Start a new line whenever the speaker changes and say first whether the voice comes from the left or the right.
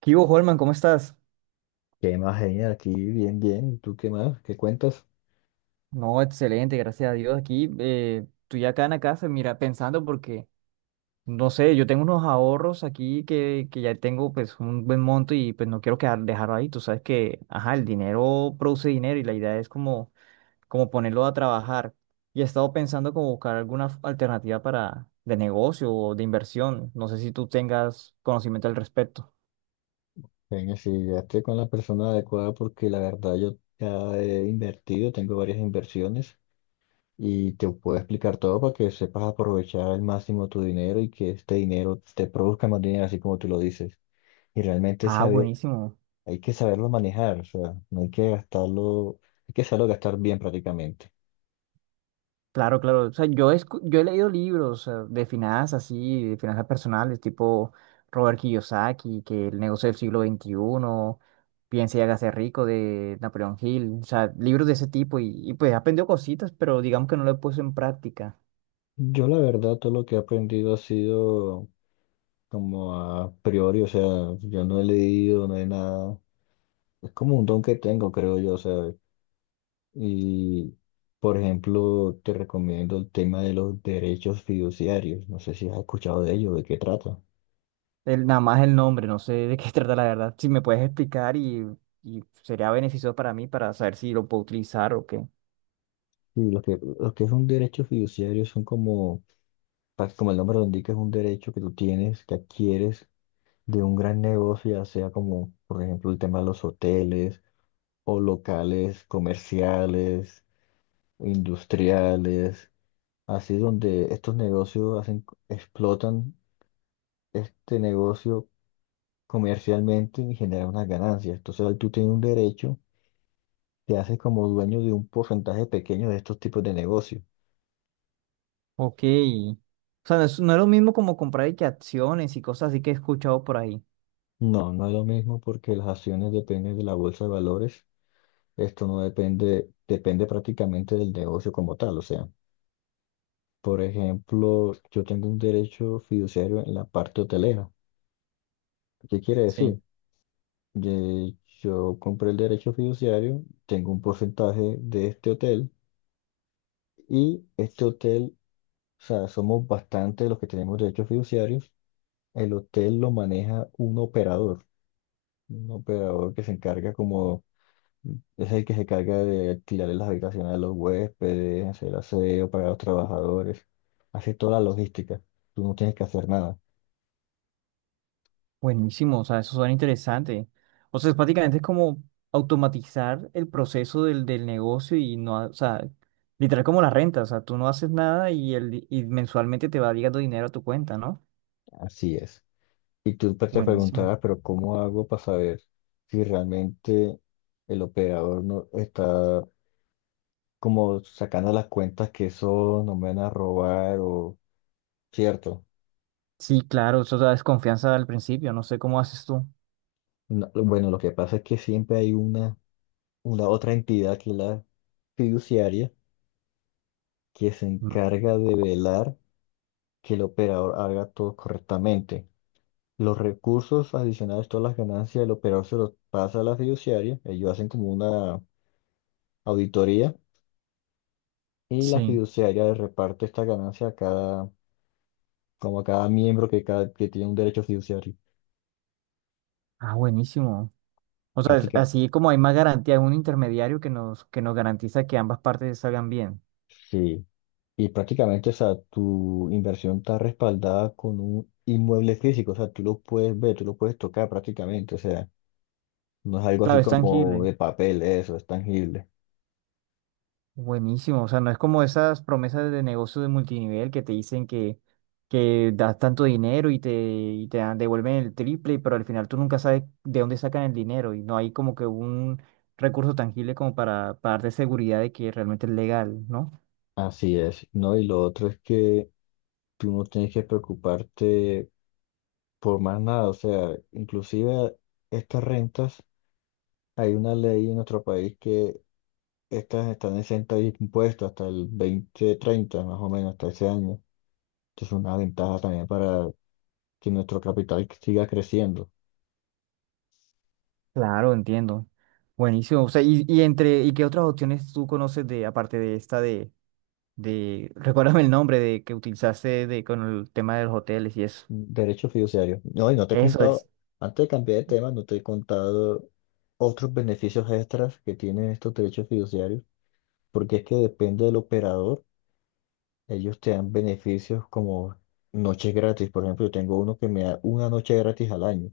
right: ¿Qué hubo, Holman? ¿Cómo estás?
left: ¿Qué más, genial? Aquí bien, bien. ¿Y tú qué más? ¿Qué cuentas?
right: No, excelente, gracias a Dios. Aquí estoy acá en la casa, mira, pensando porque, no sé, yo tengo unos ahorros aquí que ya tengo pues un buen monto y pues no quiero quedar, dejarlo ahí. Tú sabes que, ajá, el dinero produce dinero y la idea es como, como ponerlo a trabajar. Y he estado pensando como buscar alguna alternativa para de negocio o de inversión. No sé si tú tengas conocimiento al respecto.
left: Genia, si llegaste con la persona adecuada porque la verdad yo ya he invertido, tengo varias inversiones y te puedo explicar todo para que sepas aprovechar al máximo tu dinero y que este dinero te produzca más dinero, así como tú lo dices. Y realmente
right: Ah,
left: saber,
right: buenísimo.
left: hay que saberlo manejar, o sea, no hay que gastarlo, hay que saberlo gastar bien prácticamente.
right: Claro, claro. O sea, yo he leído libros de finanzas, así, de finanzas personales, tipo Robert Kiyosaki, que el negocio del siglo XXI, Piense y hágase rico de Napoleón Hill. O sea, libros de ese tipo. Y pues he aprendido cositas, pero digamos que no lo he puesto en práctica.
left: Yo la verdad todo lo que he aprendido ha sido como a priori, o sea, yo no he leído, no he nada. Es como un don que tengo, creo yo, ¿sabes? Y, por ejemplo, te recomiendo el tema de los derechos fiduciarios. No sé si has escuchado de ello, de qué trata.
right: Nada más el nombre, no sé de qué trata la verdad. Si me puedes explicar y sería beneficioso para mí para saber si lo puedo utilizar o qué.
left: Y lo que es un derecho fiduciario son como, como el nombre lo indica, es un derecho que tú tienes, que adquieres de un gran negocio, ya sea como, por ejemplo, el tema de los hoteles o locales comerciales, industriales, así donde estos negocios hacen, explotan este negocio comercialmente y genera unas ganancias. Entonces ahí tú tienes un derecho, te haces como dueño de un porcentaje pequeño de estos tipos de negocios.
right: Ok. O sea, no es lo mismo como comprar y que acciones y cosas así que he escuchado por ahí.
left: No, no es lo mismo porque las acciones dependen de la bolsa de valores. Esto no depende, depende prácticamente del negocio como tal. O sea, por ejemplo, yo tengo un derecho fiduciario en la parte hotelera. ¿Qué quiere
right: Sí.
left: decir? Yo compré el derecho fiduciario, tengo un porcentaje de este hotel y este hotel. O sea, somos bastante los que tenemos derechos fiduciarios. El hotel lo maneja un operador que se encarga como, es el que se encarga de alquilarle las habitaciones a los huéspedes, hacer aseo para los trabajadores, hace toda la logística. Tú no tienes que hacer nada.
right: Buenísimo, o sea, eso suena interesante. O sea, es prácticamente es como automatizar el proceso del negocio y no, o sea, literal como la renta, o sea, tú no haces nada y, y mensualmente te va llegando dinero a tu cuenta, ¿no?
left: Así es. Y tú te
right: Buenísimo.
left: preguntarás, pero ¿cómo hago para saber si realmente el operador no está como sacando las cuentas que eso nos van a robar o cierto?
right: Sí, claro, eso da desconfianza al principio, no sé cómo haces tú.
left: No, bueno, lo que pasa es que siempre hay una otra entidad que es la fiduciaria que se
right: Mm.
left: encarga de velar que el operador haga todo correctamente. Los recursos adicionales, todas las ganancias del operador se los pasa a la fiduciaria, ellos hacen como una auditoría y la
right: Sí.
left: fiduciaria le reparte esta ganancia a cada, como a cada miembro que, cada, que tiene un derecho fiduciario.
right: Ah, buenísimo. O sea,
left: Prácticamente.
right: así como hay más garantía, es un intermediario que nos garantiza que ambas partes salgan bien.
left: Sí. Y prácticamente, o sea, tu inversión está respaldada con un inmueble físico, o sea, tú lo puedes ver, tú lo puedes tocar prácticamente, o sea, no es algo
right: Claro,
left: así
right: es
left: como
right: tangible.
left: de papel, eso, es tangible.
right: Buenísimo, o sea, no es como esas promesas de negocio de multinivel que te dicen que das tanto dinero y te, devuelven el triple, pero al final tú nunca sabes de dónde sacan el dinero y no hay como que un recurso tangible como para darte seguridad de que realmente es legal, ¿no?
left: Así es, ¿no? Y lo otro es que tú no tienes que preocuparte por más nada, o sea, inclusive estas rentas, hay una ley en nuestro país que estas están exentas de impuestos hasta el 2030 más o menos, hasta ese año. Entonces, es una ventaja también para que nuestro capital siga creciendo.
right: Claro, entiendo. Buenísimo, o sea, y entre, ¿y qué otras opciones tú conoces de, aparte de esta de, recuérdame el nombre de que utilizaste de, con el tema de los hoteles y eso?
left: Derecho fiduciario. No, y no te he
right: Eso
left: contado,
right: es.
left: antes de cambiar de tema, no te he contado otros beneficios extras que tienen estos derechos fiduciarios, porque es que depende del operador, ellos te dan beneficios como noches gratis. Por ejemplo, yo tengo uno que me da una noche gratis al año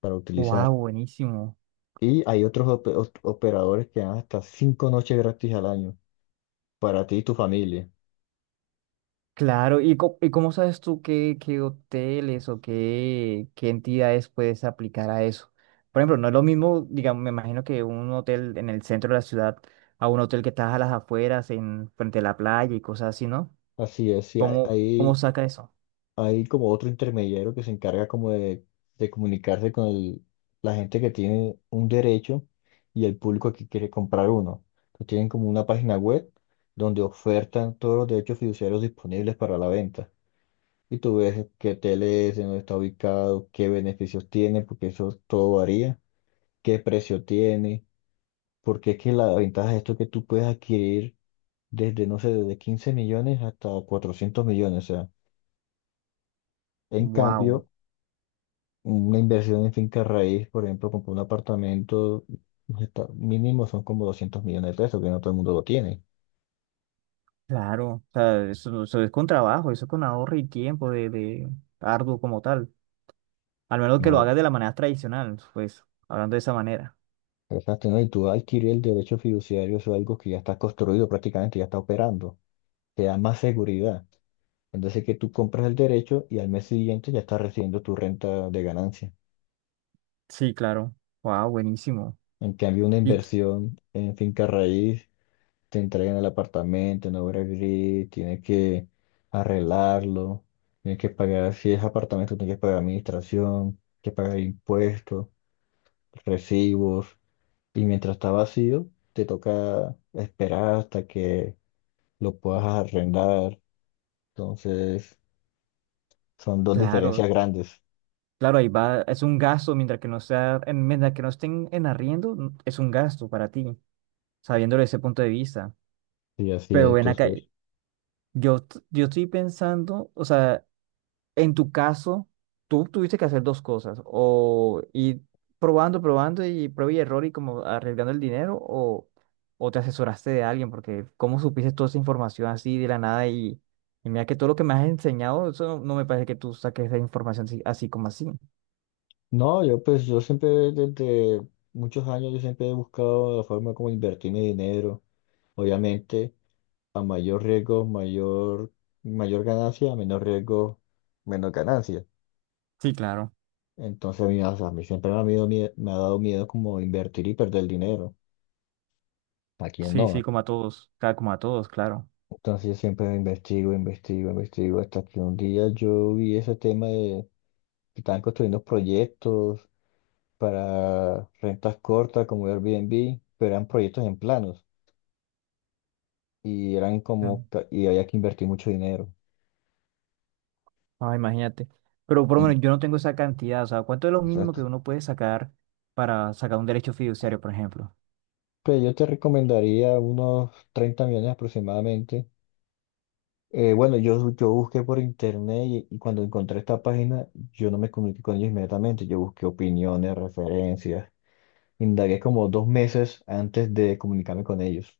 left: para
right: Wow,
left: utilizar.
right: buenísimo.
left: Y hay otros operadores que dan hasta 5 noches gratis al año para ti y tu familia.
right: Claro, ¿y, y cómo sabes tú qué, qué hoteles o qué, qué entidades puedes aplicar a eso? Por ejemplo, no es lo mismo, digamos, me imagino que un hotel en el centro de la ciudad a un hotel que está a las afueras, en frente a la playa y cosas así, ¿no?
left: Así es, sí,
right: ¿Cómo, cómo
left: hay,
right: saca eso?
left: hay como otro intermediario que se encarga como de comunicarse con la gente que tiene un derecho y el público que quiere comprar uno. Entonces tienen como una página web donde ofertan todos los derechos fiduciarios disponibles para la venta. Y tú ves qué tele es, en dónde está ubicado, qué beneficios tiene, porque eso todo varía, qué precio tiene, porque es que la ventaja de esto es que tú puedes adquirir desde, no sé, desde 15 millones hasta 400 millones. O sea, en
right: Wow,
left: cambio... una inversión en finca raíz, por ejemplo, comprar un apartamento, pues, mínimo son como 200 millones de pesos, que no todo el mundo lo tiene.
right: claro, o sea, eso es con trabajo, eso es con ahorro y tiempo de arduo como tal. Al menos que lo
left: No,
right: hagas de la manera tradicional, pues, hablando de esa manera.
left: exacto, ¿no? Y tú adquirir el derecho fiduciario, eso es algo que ya está construido prácticamente, ya está operando. Te da más seguridad. Entonces, que tú compras el derecho y al mes siguiente ya estás recibiendo tu renta de ganancia.
right: Sí, claro. Wow, buenísimo.
left: En cambio, una
right: Y
left: inversión en finca raíz te entregan el apartamento en obra gris, tienes que arreglarlo, tienes que pagar, si es apartamento, tienes que pagar administración, tienes que pagar impuestos, recibos, y mientras está vacío, te toca esperar hasta que lo puedas arrendar. Entonces, son dos diferencias
right: claro,
left: grandes.
right: Claro, ahí va, es un gasto, mientras que no sea, mientras que no estén en arriendo, es un gasto para ti, sabiéndolo desde ese punto de vista.
left: Y así es,
right: Pero ven acá,
left: entonces.
right: yo estoy pensando, o sea, en tu caso, tú tuviste que hacer dos cosas, o ir probando y prueba y error y como arriesgando el dinero, o te asesoraste de alguien, porque cómo supiste toda esa información así de la nada y, y mira que todo lo que me has enseñado, eso no, no me parece que tú saques esa información así, así como así.
left: No, yo pues yo siempre desde muchos años yo siempre he buscado la forma como invertir mi dinero. Obviamente. A mayor riesgo, mayor ganancia, a menor riesgo, menor ganancia.
right: Sí, claro.
left: Entonces a mí, o sea, a mí siempre me ha dado miedo como invertir y perder dinero. ¿A quién
right: Sí, sí,
left: no?
right: como a todos, como a todos, claro.
left: Entonces yo siempre investigo, investigo, investigo, hasta que un día yo vi ese tema de que estaban construyendo proyectos para rentas cortas como Airbnb, pero eran proyectos en planos y eran como,
right: Mm.
left: ca- y había que invertir mucho dinero.
right: Ah, imagínate. Pero por lo
left: En-
right: menos yo no tengo esa cantidad, o sea, ¿cuánto es lo mínimo que
left: Exacto.
right: uno puede sacar para sacar un derecho fiduciario, por ejemplo?
left: Pues yo te recomendaría unos 30 millones aproximadamente. Bueno, yo busqué por internet y cuando encontré esta página, yo no me comuniqué con ellos inmediatamente. Yo busqué opiniones, referencias. Indagué como 2 meses antes de comunicarme con ellos.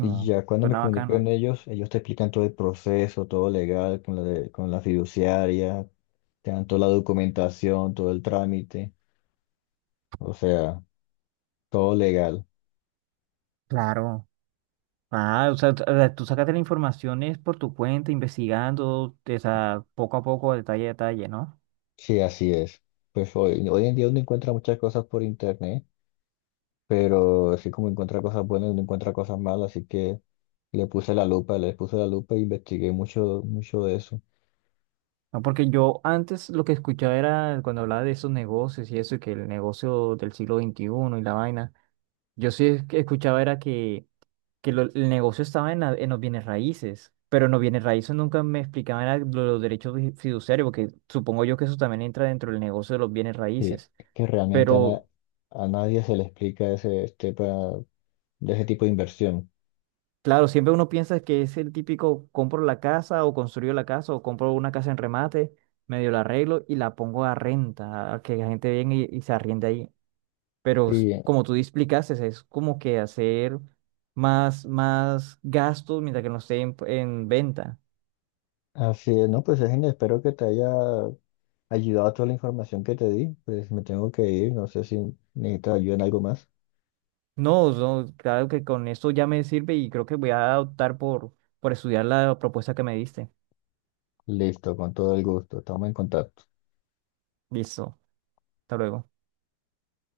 left: Y ya cuando me
right: suena
left: comuniqué con
right: bacano.
left: ellos, ellos te explican todo el proceso, todo legal, con la fiduciaria, te dan toda la documentación, todo el trámite. O sea, todo legal.
right: Claro. Ah, o sea, o sea, tú sacaste la información es por tu cuenta, investigando, o sea, poco a poco, detalle a detalle, ¿no?
left: Sí, así es. Pues hoy en día uno encuentra muchas cosas por internet, pero así como encuentra cosas buenas, uno encuentra cosas malas, así que le puse la lupa, le puse la lupa e investigué mucho, mucho de eso.
right: No, porque yo antes lo que escuchaba era cuando hablaba de esos negocios y eso, y que el negocio del siglo XXI y la vaina, yo sí escuchaba era que el negocio estaba en, en los bienes raíces, pero en los bienes raíces nunca me explicaban era los derechos fiduciarios, porque supongo yo que eso también entra dentro del negocio de los bienes
left: Sí,
right: raíces.
left: que realmente a,
right: Pero
left: na- a nadie se le explica de ese tipo de inversión.
right: claro, siempre uno piensa que es el típico compro la casa o construyo la casa o compro una casa en remate, medio la arreglo y la pongo a renta, a que la gente venga y se arriende ahí. Pero
left: Sí,
right: como tú explicaste, es como que hacer más, más gastos mientras que no esté en venta.
left: así es. No, pues es, espero que te haya ayudado toda la información que te di. Pues me tengo que ir, no sé si necesitas ayuda en algo más.
right: No, no, claro que con esto ya me sirve y creo que voy a optar por estudiar la propuesta que me diste.
left: Listo, con todo el gusto. Estamos en contacto.
right: Listo, hasta luego.